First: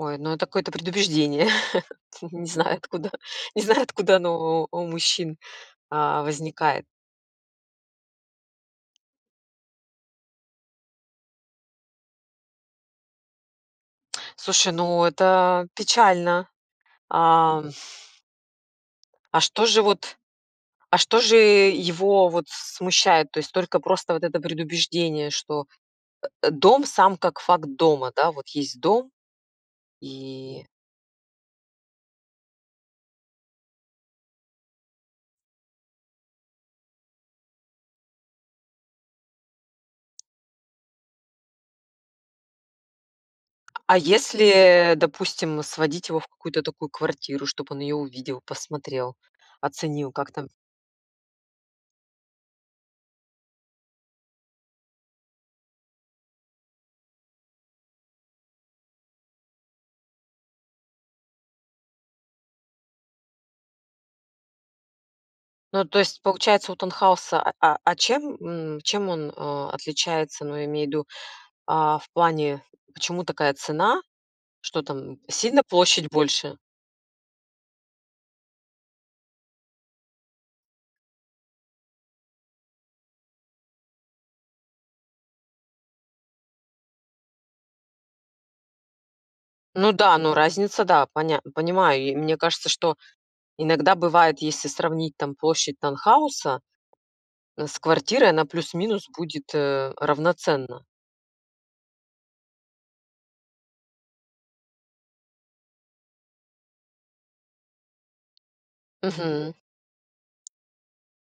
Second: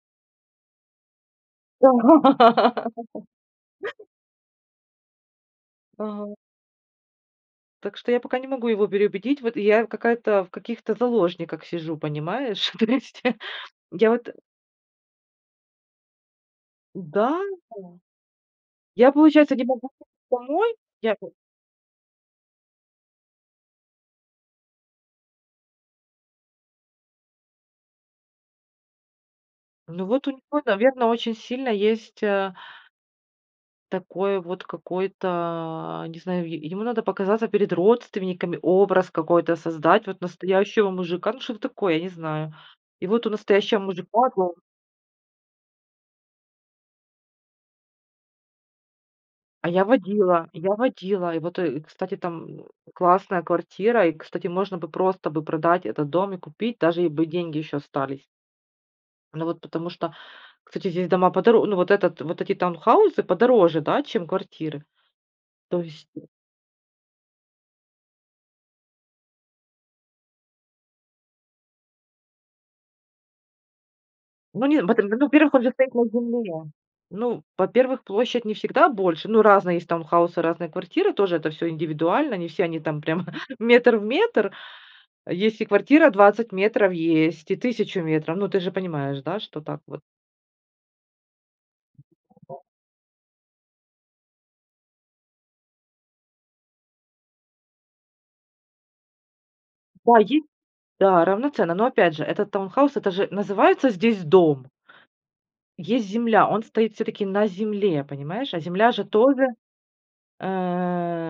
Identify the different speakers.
Speaker 1: Ой, ну это какое-то предубеждение.
Speaker 2: Да.
Speaker 1: Не знаю откуда не знаю откуда оно о у мужчин, а,
Speaker 2: Ага.
Speaker 1: возникает.
Speaker 2: Так что я пока не могу его переубедить. Вот и я какая-то, в каких-то заложниках сижу, понимаешь? То есть я вот
Speaker 1: Слушай, ну это печально.
Speaker 2: Да,
Speaker 1: Ам
Speaker 2: о я,
Speaker 1: А
Speaker 2: получается, не
Speaker 1: что же
Speaker 2: могу
Speaker 1: вот
Speaker 2: помой
Speaker 1: а
Speaker 2: я
Speaker 1: что
Speaker 2: тут
Speaker 1: же его вот смущает? То есть только просто вот это предубеждение, что, э, дом, сам как факт дома. Да? Вот есть дом
Speaker 2: Ну, вот у него,
Speaker 1: и
Speaker 2: наверно, очень сильно есть, а Такой вот какой-то, не знаю, е ему надо показаться перед родственниками, образ какой-то создать. Вот настоящего мужика, ну что такое, я не знаю. И вот у настоящего
Speaker 1: А
Speaker 2: мужика долж
Speaker 1: если, допустим, сводить его в какую-то такую квартиру, чтоб он её увидел, посмотрел,
Speaker 2: А я
Speaker 1: оценил, как
Speaker 2: водила
Speaker 1: там
Speaker 2: я водила. И вот, э, кстати, там классная квартира, и, кстати, можно бы просто бы продать этот дом и купить, даже и бы деньги ещё остались. Ну вот потому что, кстати, здесь дома подоро ну, вот это вот эти таунхаусы подороже, да, чем квартиры. То
Speaker 1: Ну, то
Speaker 2: есть
Speaker 1: есть, получается, у таунхауса, а а а чем, м, чем он, а, отличается, ну, я имею в виду, а, в плане, почему такая цена?
Speaker 2: Ну, не
Speaker 1: Что
Speaker 2: в этом, ну,
Speaker 1: там
Speaker 2: во-первых,
Speaker 1: сильно
Speaker 2: он же стоит на
Speaker 1: площадь больше?
Speaker 2: земле. Ну, во-первых, площадь не всегда больше. Ну, разные есть таунхаусы, разные квартиры, тоже это всё индивидуально. Не все они там прям метр в метр. Есть и квартира 20 метров есть, и 1000 метров. Ну, ты же понимаешь, да, что так
Speaker 1: Ну
Speaker 2: вот.
Speaker 1: да, ну, разница, да, понят понимаю. И мне кажется, что иногда бывает, если сравнить там площадь таунхауса с квартирой, она плюс-минус будет, э,
Speaker 2: Да, е
Speaker 1: равноценна.
Speaker 2: Да, равноценно, но, опять же, этот таунхаус- это же называется здесь дом. Есть земля, он стоит всё-таки на земле, понимаешь? А земля же тоже,
Speaker 1: Мгм.
Speaker 2: э